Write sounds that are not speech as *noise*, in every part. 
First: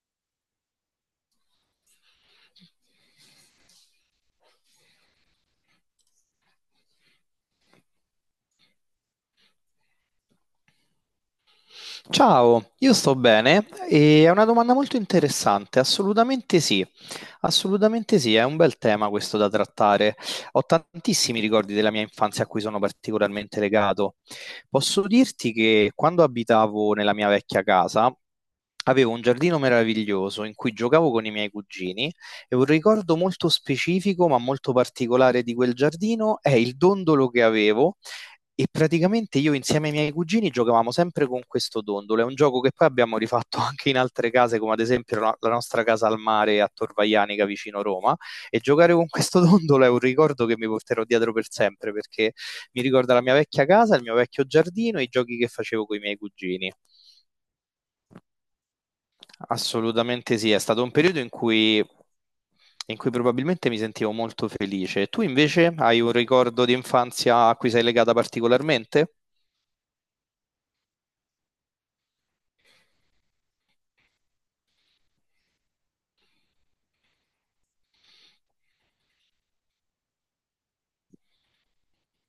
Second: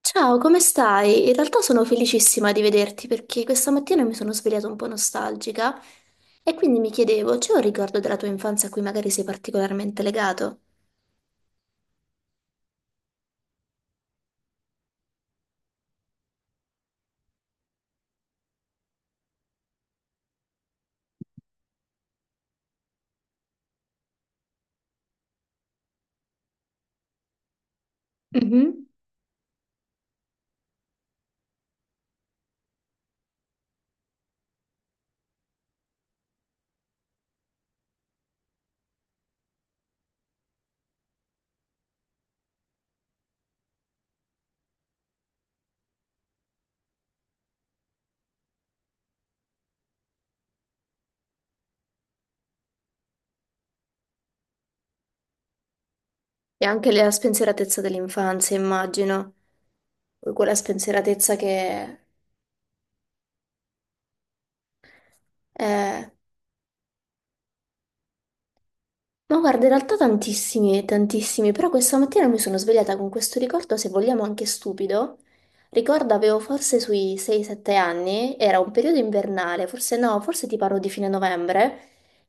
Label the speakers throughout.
Speaker 1: Ciao, come stai? In realtà sono felicissima di vederti perché questa mattina mi sono svegliata un po' nostalgica e quindi mi chiedevo, c'è un ricordo della tua infanzia a cui magari sei particolarmente legato?
Speaker 2: Ciao, io sto bene e è una domanda molto interessante, assolutamente sì. Assolutamente sì, è un bel tema questo da trattare. Ho tantissimi ricordi della mia infanzia a cui sono particolarmente legato. Posso dirti che quando abitavo nella mia vecchia casa
Speaker 1: Mhm.
Speaker 2: avevo un giardino meraviglioso in cui giocavo con i miei cugini e un ricordo molto specifico ma molto particolare di quel giardino è il dondolo che avevo e praticamente io insieme ai miei cugini giocavamo sempre con questo dondolo. È un gioco che poi abbiamo rifatto *laughs* anche in altre case, come ad esempio la nostra casa al mare a Torvaianica vicino Roma. E giocare con questo *laughs* dondolo è un ricordo che mi porterò dietro per sempre, perché mi ricorda la mia vecchia casa, il mio vecchio giardino e i giochi che facevo con i miei
Speaker 1: E
Speaker 2: cugini.
Speaker 1: anche la spensieratezza dell'infanzia, immagino,
Speaker 2: Assolutamente sì,
Speaker 1: quella
Speaker 2: è stato un periodo
Speaker 1: spensieratezza che
Speaker 2: in cui probabilmente mi sentivo molto felice. Tu invece hai
Speaker 1: è...
Speaker 2: un ricordo di infanzia a cui sei legata particolarmente?
Speaker 1: Ma guarda, in realtà tantissimi, però questa mattina mi sono svegliata con questo ricordo, se vogliamo anche stupido. Ricordo avevo forse sui 6-7 anni, era un periodo invernale, forse no, forse ti parlo di fine novembre,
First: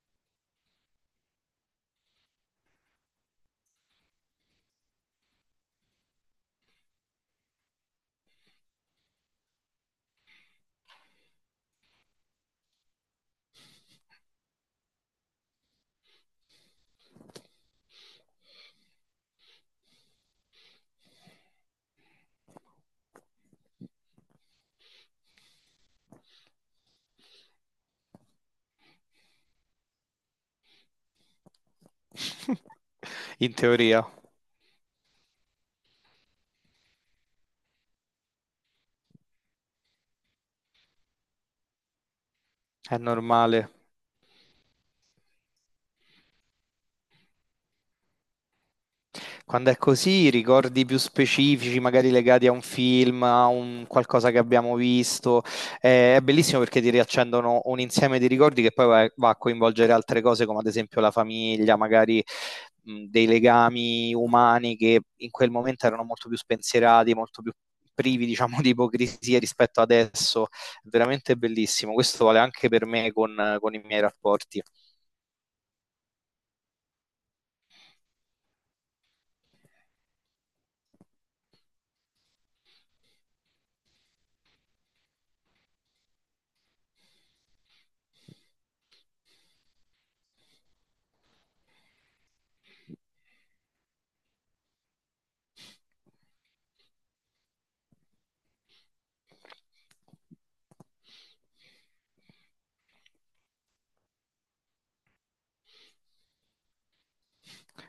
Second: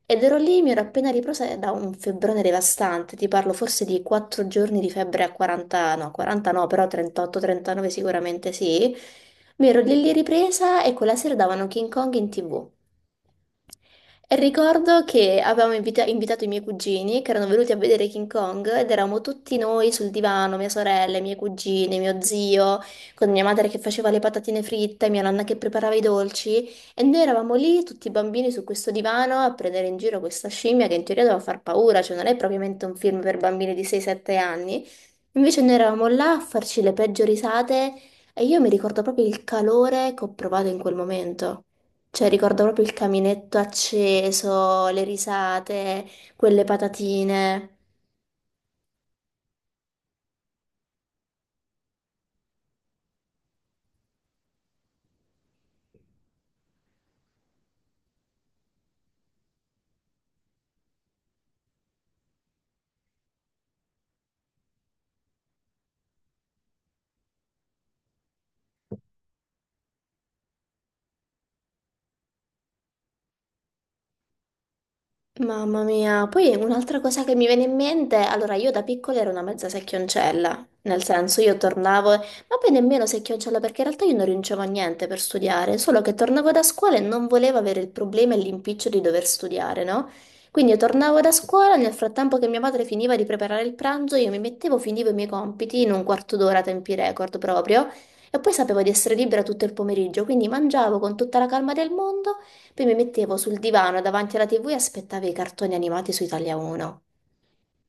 Speaker 1: ed ero lì, mi ero appena ripresa da un febbrone devastante, ti parlo forse di 4 giorni di febbre a 40, no, 40 no, però 38-39 sicuramente sì. Mi ero lì lì ripresa e quella sera davano King Kong in TV. E ricordo che avevamo invitato i miei cugini che erano venuti a vedere King Kong ed eravamo tutti noi sul divano, mia sorella, i miei cugini, mio zio, con mia madre che faceva le patatine fritte, mia nonna che preparava i dolci e noi eravamo lì tutti
Speaker 2: *laughs*
Speaker 1: bambini su questo divano a prendere in giro questa scimmia che in teoria doveva far paura, cioè non è propriamente un film per
Speaker 2: In
Speaker 1: bambini di
Speaker 2: teoria
Speaker 1: 6-7 anni. Invece noi eravamo là a farci le peggio risate e io mi ricordo proprio il calore che ho provato in quel momento. Cioè, ricordo proprio il
Speaker 2: è
Speaker 1: caminetto
Speaker 2: normale.
Speaker 1: acceso, le risate, quelle patatine.
Speaker 2: Quando è così, ricordi più specifici, magari legati a un film, a un qualcosa che abbiamo visto, è bellissimo perché ti riaccendono un insieme di ricordi che poi va a coinvolgere altre cose, come ad esempio la famiglia, magari dei legami umani che in quel momento erano molto più spensierati, molto più privi, diciamo, di ipocrisia rispetto adesso. È veramente bellissimo. Questo vale anche per me con i miei rapporti.
Speaker 1: Mamma mia, poi un'altra cosa che mi viene in mente, allora io da piccola ero una mezza secchioncella, nel senso io tornavo, ma poi nemmeno secchioncella perché in realtà io non rincevo a niente per studiare, solo che tornavo da scuola e non volevo avere il problema e l'impiccio di dover studiare, no? Quindi io tornavo da scuola, nel frattempo che mia madre finiva di preparare il pranzo, io mi mettevo, finivo i miei compiti in un quarto d'ora, tempi record proprio, e poi sapevo di essere libera tutto il pomeriggio, quindi mangiavo con tutta la calma del mondo. Poi mi mettevo sul divano davanti alla TV e aspettavo i cartoni animati su Italia 1.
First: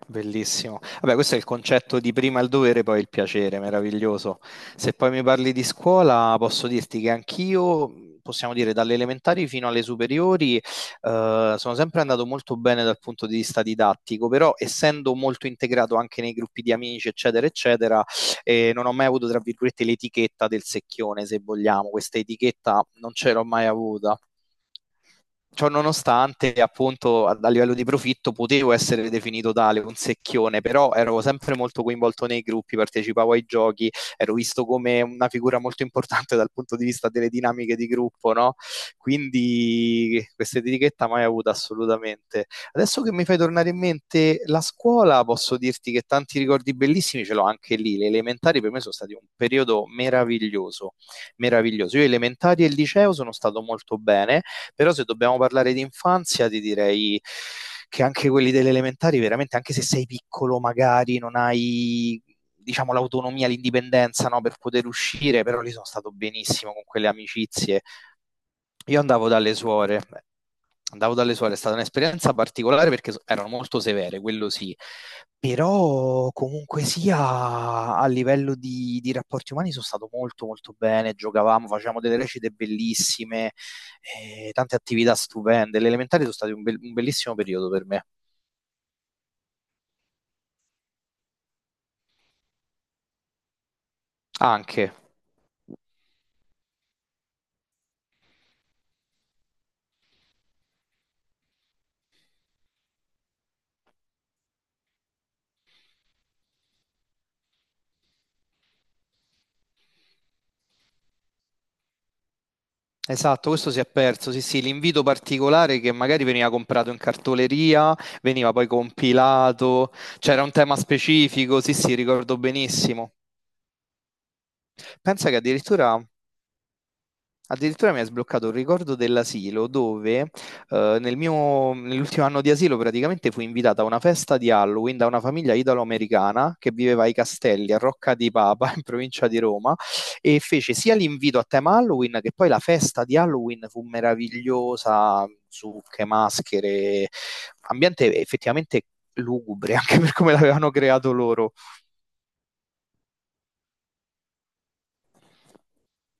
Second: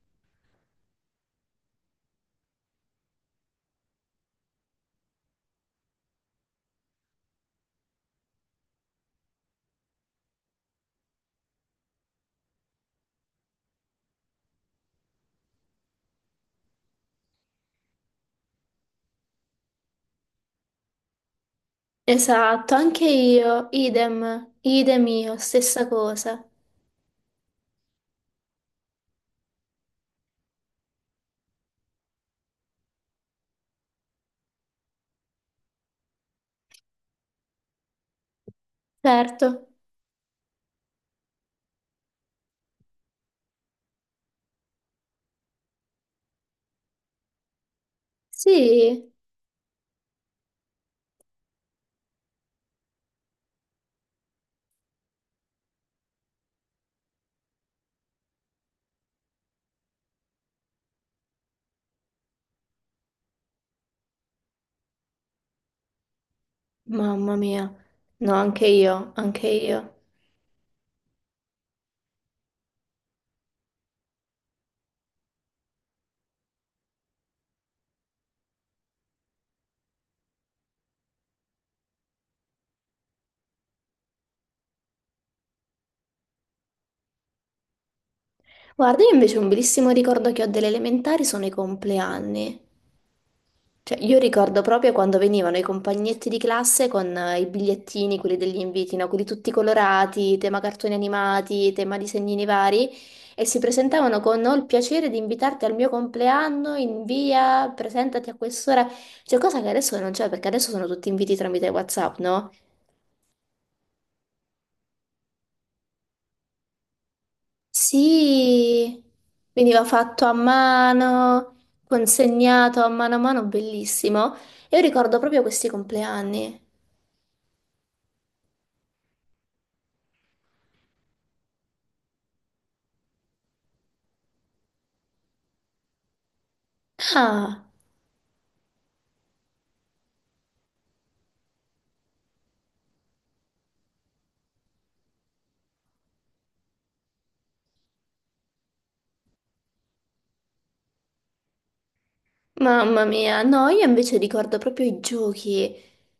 Speaker 2: Bellissimo. Vabbè, questo è il concetto di prima il dovere, poi il piacere, meraviglioso. Se poi mi parli di scuola, posso dirti che anch'io, possiamo dire, dalle elementari fino alle superiori, sono sempre andato molto bene dal punto di vista didattico, però essendo molto integrato anche nei gruppi di amici, eccetera, eccetera, non ho mai avuto, tra virgolette, l'etichetta del secchione, se vogliamo. Questa
Speaker 1: Esatto,
Speaker 2: etichetta
Speaker 1: anche
Speaker 2: non ce l'ho mai
Speaker 1: io,
Speaker 2: avuta.
Speaker 1: idem, idem io,
Speaker 2: Ciò
Speaker 1: stessa cosa.
Speaker 2: nonostante, appunto, a livello di profitto potevo essere definito tale, un secchione, però ero sempre molto coinvolto nei gruppi, partecipavo ai giochi, ero visto come una figura molto importante dal punto di vista delle dinamiche di gruppo, no?
Speaker 1: Certo.
Speaker 2: Quindi questa etichetta mai avuta assolutamente. Adesso che mi fai tornare in mente la scuola, posso dirti che tanti ricordi bellissimi ce l'ho anche lì. Le elementari per me sono
Speaker 1: Sì,
Speaker 2: stati un periodo meraviglioso, meraviglioso. Io elementari e liceo sono stato molto bene però se dobbiamo parlare di infanzia, ti direi che anche quelli delle elementari, veramente, anche se sei piccolo, magari non hai diciamo l'autonomia, l'indipendenza no, per poter uscire, però lì sono stato benissimo con quelle
Speaker 1: mamma mia.
Speaker 2: amicizie,
Speaker 1: No, anche
Speaker 2: io
Speaker 1: io, anche io.
Speaker 2: andavo dalle suore, è stata un'esperienza particolare perché erano molto severe, quello sì, però comunque sia a livello di rapporti umani sono stato molto molto bene, giocavamo, facevamo delle recite bellissime, tante attività stupende, le elementari sono state un bellissimo periodo per me,
Speaker 1: Guarda, io invece un bellissimo ricordo che ho delle elementari sono i compleanni. Cioè, io ricordo proprio
Speaker 2: anche.
Speaker 1: quando venivano i compagnetti di classe con i bigliettini, quelli degli inviti, no? Quelli tutti colorati, tema cartoni animati, tema disegnini vari, e si presentavano con ho il piacere di invitarti al mio compleanno in via, presentati a quest'ora. Cioè, cosa che adesso non c'è, perché adesso sono tutti inviti tramite WhatsApp, no?
Speaker 2: Esatto, questo si è perso. Sì, sì, l'invito particolare che magari veniva comprato in cartoleria, veniva poi
Speaker 1: Sì, veniva
Speaker 2: compilato,
Speaker 1: fatto a
Speaker 2: c'era un tema
Speaker 1: mano,
Speaker 2: specifico. Sì, sì, ricordo
Speaker 1: consegnato
Speaker 2: benissimo.
Speaker 1: a mano, bellissimo. E io ricordo
Speaker 2: Pensa che
Speaker 1: proprio questi
Speaker 2: addirittura
Speaker 1: compleanni.
Speaker 2: Addirittura mi ha sbloccato un ricordo dell'asilo dove nell'ultimo anno di asilo praticamente fui invitata a una festa di Halloween da una famiglia italo-americana che viveva ai
Speaker 1: Ah!
Speaker 2: Castelli a Rocca di Papa *laughs* in provincia di Roma e fece sia l'invito a tema Halloween che poi la festa di Halloween fu meravigliosa, zucche, maschere, ambiente effettivamente lugubre *laughs* anche per come l'avevano creato loro.
Speaker 1: Mamma mia, no, io invece ricordo proprio i giochi,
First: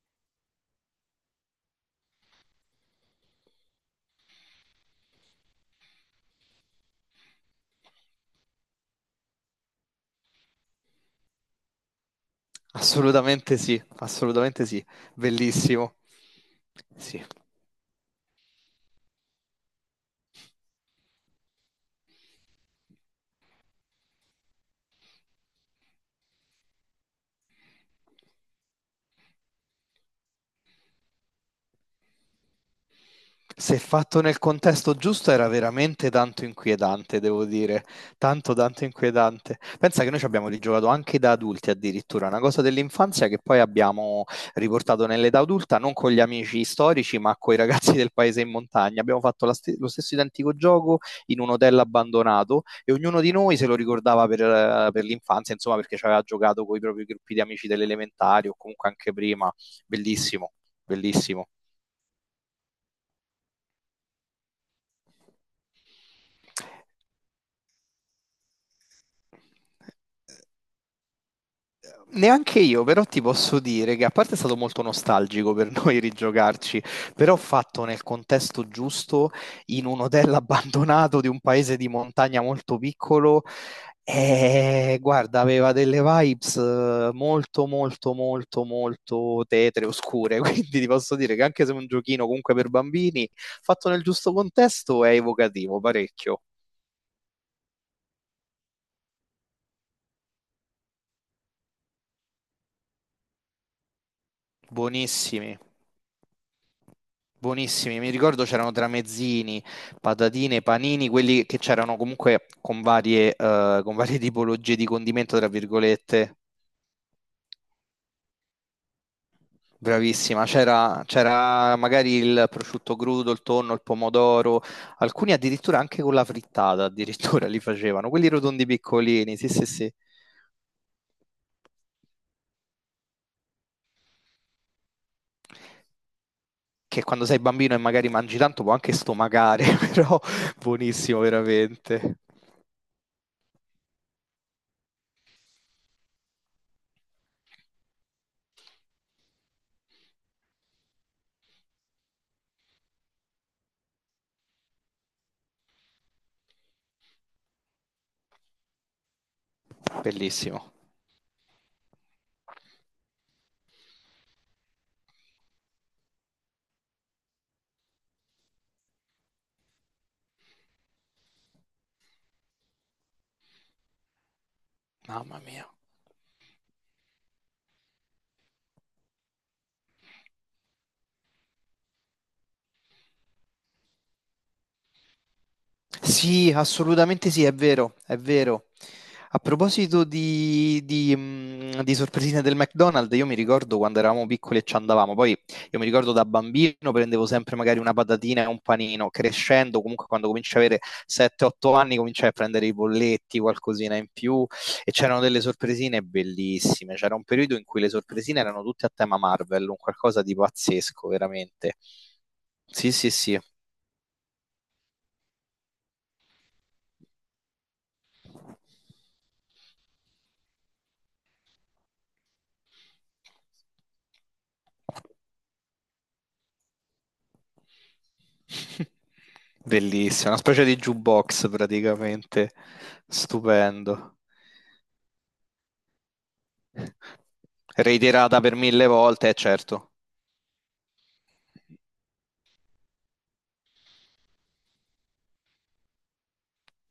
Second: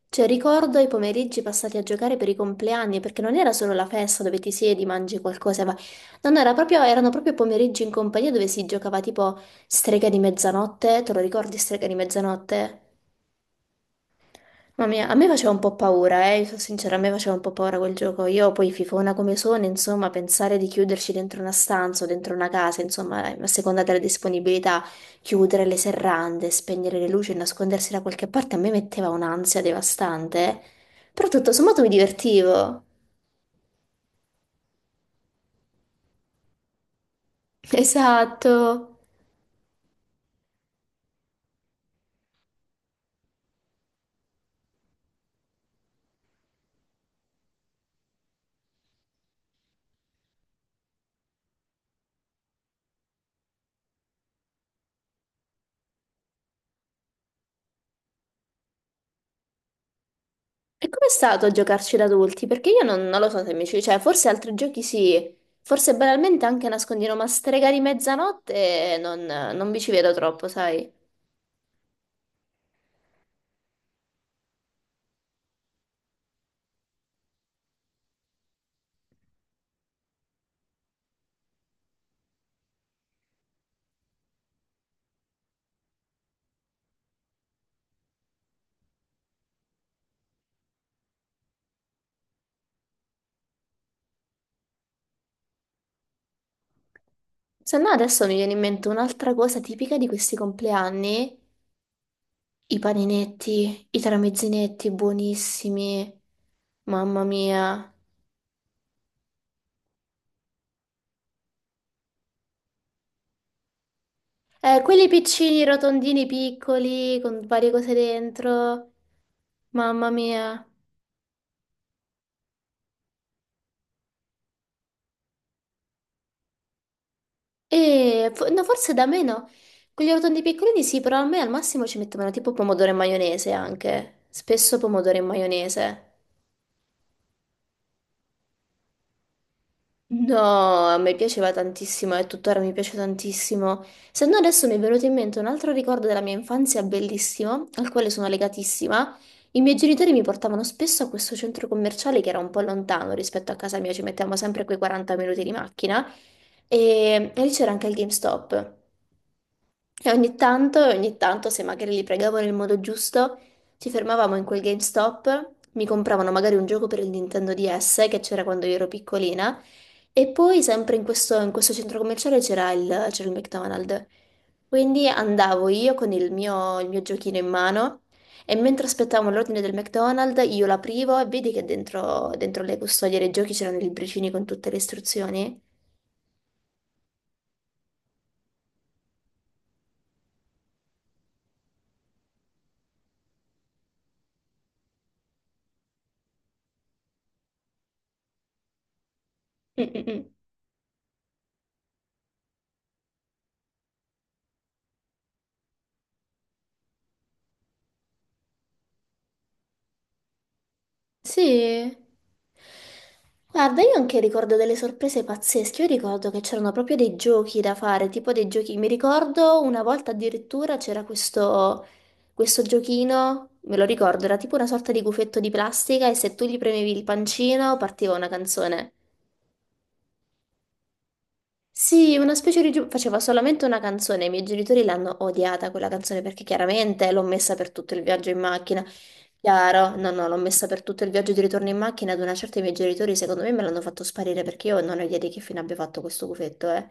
Speaker 1: cioè ricordo i pomeriggi passati a giocare per i compleanni, perché non era solo la festa dove ti siedi, mangi qualcosa, ma non era proprio, erano proprio pomeriggi in compagnia dove si giocava tipo strega di mezzanotte, te lo ricordi strega di mezzanotte?
Speaker 2: Assolutamente sì,
Speaker 1: Mamma mia, a me faceva un po'
Speaker 2: bellissimo.
Speaker 1: paura, io sono sincera, a me
Speaker 2: Sì.
Speaker 1: faceva un po' paura quel gioco. Io poi fifona come sono, insomma, pensare di chiuderci dentro una stanza o dentro una casa, insomma, a seconda della disponibilità, chiudere le serrande, spegnere le luci e nascondersi da qualche parte, a me metteva un'ansia devastante, eh. Però tutto sommato mi divertivo.
Speaker 2: Se fatto nel contesto giusto era veramente tanto inquietante, devo
Speaker 1: *laughs*
Speaker 2: dire, tanto tanto
Speaker 1: Esatto.
Speaker 2: inquietante. Pensa che noi ci abbiamo rigiocato anche da adulti addirittura, una cosa dell'infanzia che poi abbiamo riportato nell'età adulta, non con gli amici storici, ma con i ragazzi del paese in montagna. Abbiamo fatto lo stesso identico gioco in un hotel abbandonato e ognuno di noi se lo ricordava per l'infanzia, insomma, perché ci aveva giocato con i propri gruppi di amici delle elementari o comunque anche prima. Bellissimo,
Speaker 1: E com'è
Speaker 2: bellissimo.
Speaker 1: stato giocarci da adulti? Perché io non lo so se mi ci... Cioè, forse altri giochi sì, forse banalmente anche nascondino, ma Stregari Mezzanotte non vi ci vedo troppo, sai?
Speaker 2: Neanche io, però ti posso dire che a parte è stato molto nostalgico per noi *laughs* rigiocarci, però fatto nel contesto giusto, in un hotel *laughs* abbandonato di un paese di montagna molto piccolo, guarda, aveva delle vibes molto, molto, molto, molto tetre, oscure, *laughs* quindi ti posso dire che anche se è un giochino comunque per bambini, fatto nel giusto contesto è evocativo, parecchio.
Speaker 1: Se no adesso mi viene in mente un'altra cosa tipica di questi compleanni, i paninetti, i tramezzinetti
Speaker 2: Buonissimi.
Speaker 1: buonissimi, mamma mia.
Speaker 2: Buonissimi, mi ricordo c'erano tramezzini, patatine, panini, quelli che c'erano comunque con varie *laughs* tipologie di
Speaker 1: Quelli
Speaker 2: condimento, tra
Speaker 1: piccini, rotondini,
Speaker 2: virgolette.
Speaker 1: piccoli, con varie cose dentro, mamma
Speaker 2: Bravissima,
Speaker 1: mia.
Speaker 2: c'era magari il prosciutto crudo, il tonno, il pomodoro, alcuni addirittura anche con la frittata, addirittura *laughs* li facevano, quelli
Speaker 1: E no,
Speaker 2: rotondi
Speaker 1: forse da me
Speaker 2: piccolini, sì,
Speaker 1: no.
Speaker 2: sì, sì,
Speaker 1: Quelli rotondi piccolini sì, però a me al massimo ci mettevano tipo pomodoro e maionese anche. Spesso pomodoro e maionese.
Speaker 2: che quando sei bambino e magari mangi tanto può anche stomacare, *laughs* però
Speaker 1: No, a me
Speaker 2: buonissimo
Speaker 1: piaceva tantissimo
Speaker 2: veramente,
Speaker 1: e tuttora mi piace tantissimo. Se no adesso mi è venuto in mente un altro ricordo della mia infanzia bellissimo, al quale sono legatissima. I miei genitori mi portavano spesso a questo centro commerciale che era un po' lontano rispetto a casa mia, ci mettevamo sempre quei 40 minuti di macchina. E lì c'era anche il GameStop. E ogni
Speaker 2: bellissimo,
Speaker 1: tanto, ogni tanto, se magari li pregavo nel modo giusto, ci fermavamo in quel GameStop, mi compravano magari un gioco per il Nintendo DS che c'era quando io ero piccolina, e poi sempre in questo centro commerciale c'era il McDonald's. Quindi
Speaker 2: mamma
Speaker 1: andavo
Speaker 2: mia.
Speaker 1: io con il mio giochino in mano e mentre aspettavo l'ordine del McDonald's io l'aprivo e vedi che dentro le custodie dei giochi c'erano i libricini con tutte le istruzioni.
Speaker 2: Sì, assolutamente sì, è vero, è vero. A proposito di sorpresine del McDonald's, io mi ricordo quando eravamo piccoli e ci andavamo, poi io mi ricordo da bambino prendevo sempre magari una patatina e un panino, crescendo
Speaker 1: Mm, mm,
Speaker 2: comunque quando
Speaker 1: mm.
Speaker 2: cominci a avere 7-8 anni cominciai a prendere i bolletti, qualcosina in più e c'erano delle sorpresine bellissime, c'era un periodo in cui le sorpresine erano tutte a tema Marvel, un qualcosa di pazzesco, veramente.
Speaker 1: Sì.
Speaker 2: Sì, sì, sì.
Speaker 1: Guarda, io anche ricordo delle sorprese pazzesche. Io ricordo che c'erano proprio dei giochi da fare, tipo dei giochi. Mi ricordo una volta addirittura c'era questo, questo giochino, me lo ricordo, era tipo una sorta di gufetto di plastica e se tu gli premevi il pancino partiva una
Speaker 2: *laughs*
Speaker 1: canzone.
Speaker 2: Bellissimo, una specie di jukebox
Speaker 1: Sì, una
Speaker 2: praticamente,
Speaker 1: specie di... faceva solamente una
Speaker 2: stupendo.
Speaker 1: canzone, i miei genitori l'hanno odiata quella canzone perché chiaramente l'ho messa per tutto il viaggio in
Speaker 2: Reiterata per
Speaker 1: macchina.
Speaker 2: mille volte, certo.
Speaker 1: Chiaro, no, no, l'ho messa per tutto il viaggio di ritorno in macchina, ad una certa i miei genitori secondo me me l'hanno fatto sparire perché io non ho idea di che fine abbia fatto questo gufetto, eh.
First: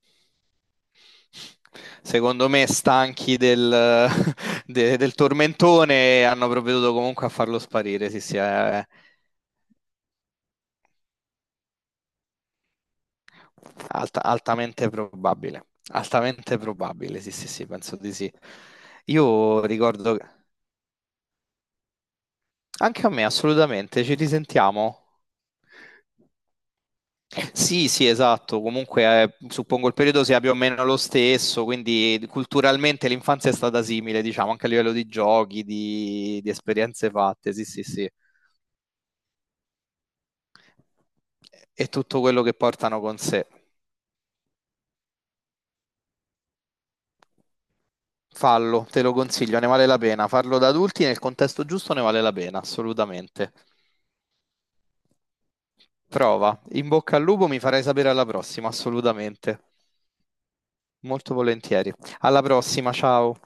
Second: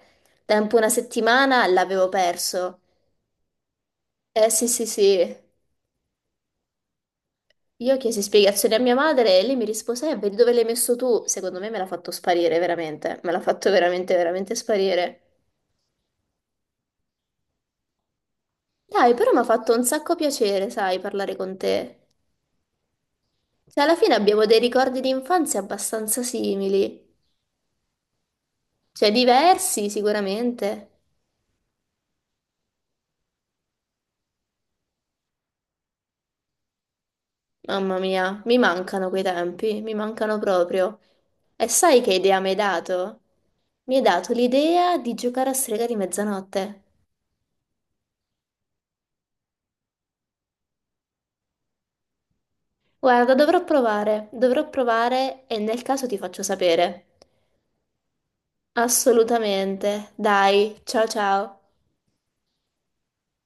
Speaker 1: Tempo una settimana l'avevo
Speaker 2: Secondo me,
Speaker 1: perso.
Speaker 2: stanchi del,
Speaker 1: Eh
Speaker 2: *laughs*
Speaker 1: sì, sì,
Speaker 2: del
Speaker 1: sì.
Speaker 2: tormentone, hanno provveduto comunque a farlo
Speaker 1: Io
Speaker 2: sparire. Sì,
Speaker 1: chiesi
Speaker 2: sì,
Speaker 1: spiegazioni a
Speaker 2: è
Speaker 1: mia madre e lei mi rispose, vedi dove l'hai messo tu? Secondo me me l'ha fatto sparire, veramente. Me l'ha fatto veramente, veramente
Speaker 2: altamente
Speaker 1: sparire.
Speaker 2: probabile. Altamente probabile, sì, sì, sì, penso di sì.
Speaker 1: Dai, però mi ha
Speaker 2: Io
Speaker 1: fatto un sacco
Speaker 2: ricordo.
Speaker 1: piacere, sai, parlare con te.
Speaker 2: Anche a me,
Speaker 1: Cioè, alla
Speaker 2: assolutamente,
Speaker 1: fine
Speaker 2: ci
Speaker 1: abbiamo dei ricordi
Speaker 2: risentiamo.
Speaker 1: di infanzia abbastanza simili,
Speaker 2: Sì, sì, esatto,
Speaker 1: cioè
Speaker 2: comunque suppongo
Speaker 1: diversi
Speaker 2: il periodo sia più o meno
Speaker 1: sicuramente.
Speaker 2: lo stesso, quindi culturalmente l'infanzia è stata simile, diciamo, anche a livello di giochi, di esperienze fatte, sì, sì,
Speaker 1: Mamma
Speaker 2: sì,
Speaker 1: mia, mi mancano quei tempi, mi mancano proprio. E
Speaker 2: e
Speaker 1: sai che
Speaker 2: tutto
Speaker 1: idea
Speaker 2: quello
Speaker 1: mi hai
Speaker 2: che portano con
Speaker 1: dato?
Speaker 2: sé.
Speaker 1: Mi hai dato l'idea di giocare a strega di mezzanotte.
Speaker 2: Fallo, te lo consiglio, ne vale la pena. Farlo da adulti nel contesto giusto ne vale la pena,
Speaker 1: Guarda,
Speaker 2: assolutamente.
Speaker 1: dovrò provare e nel caso ti faccio
Speaker 2: Prova, in
Speaker 1: sapere.
Speaker 2: bocca al lupo, mi farai sapere alla prossima, assolutamente.
Speaker 1: Assolutamente. Dai, ciao
Speaker 2: Molto
Speaker 1: ciao.
Speaker 2: volentieri. Alla prossima, ciao.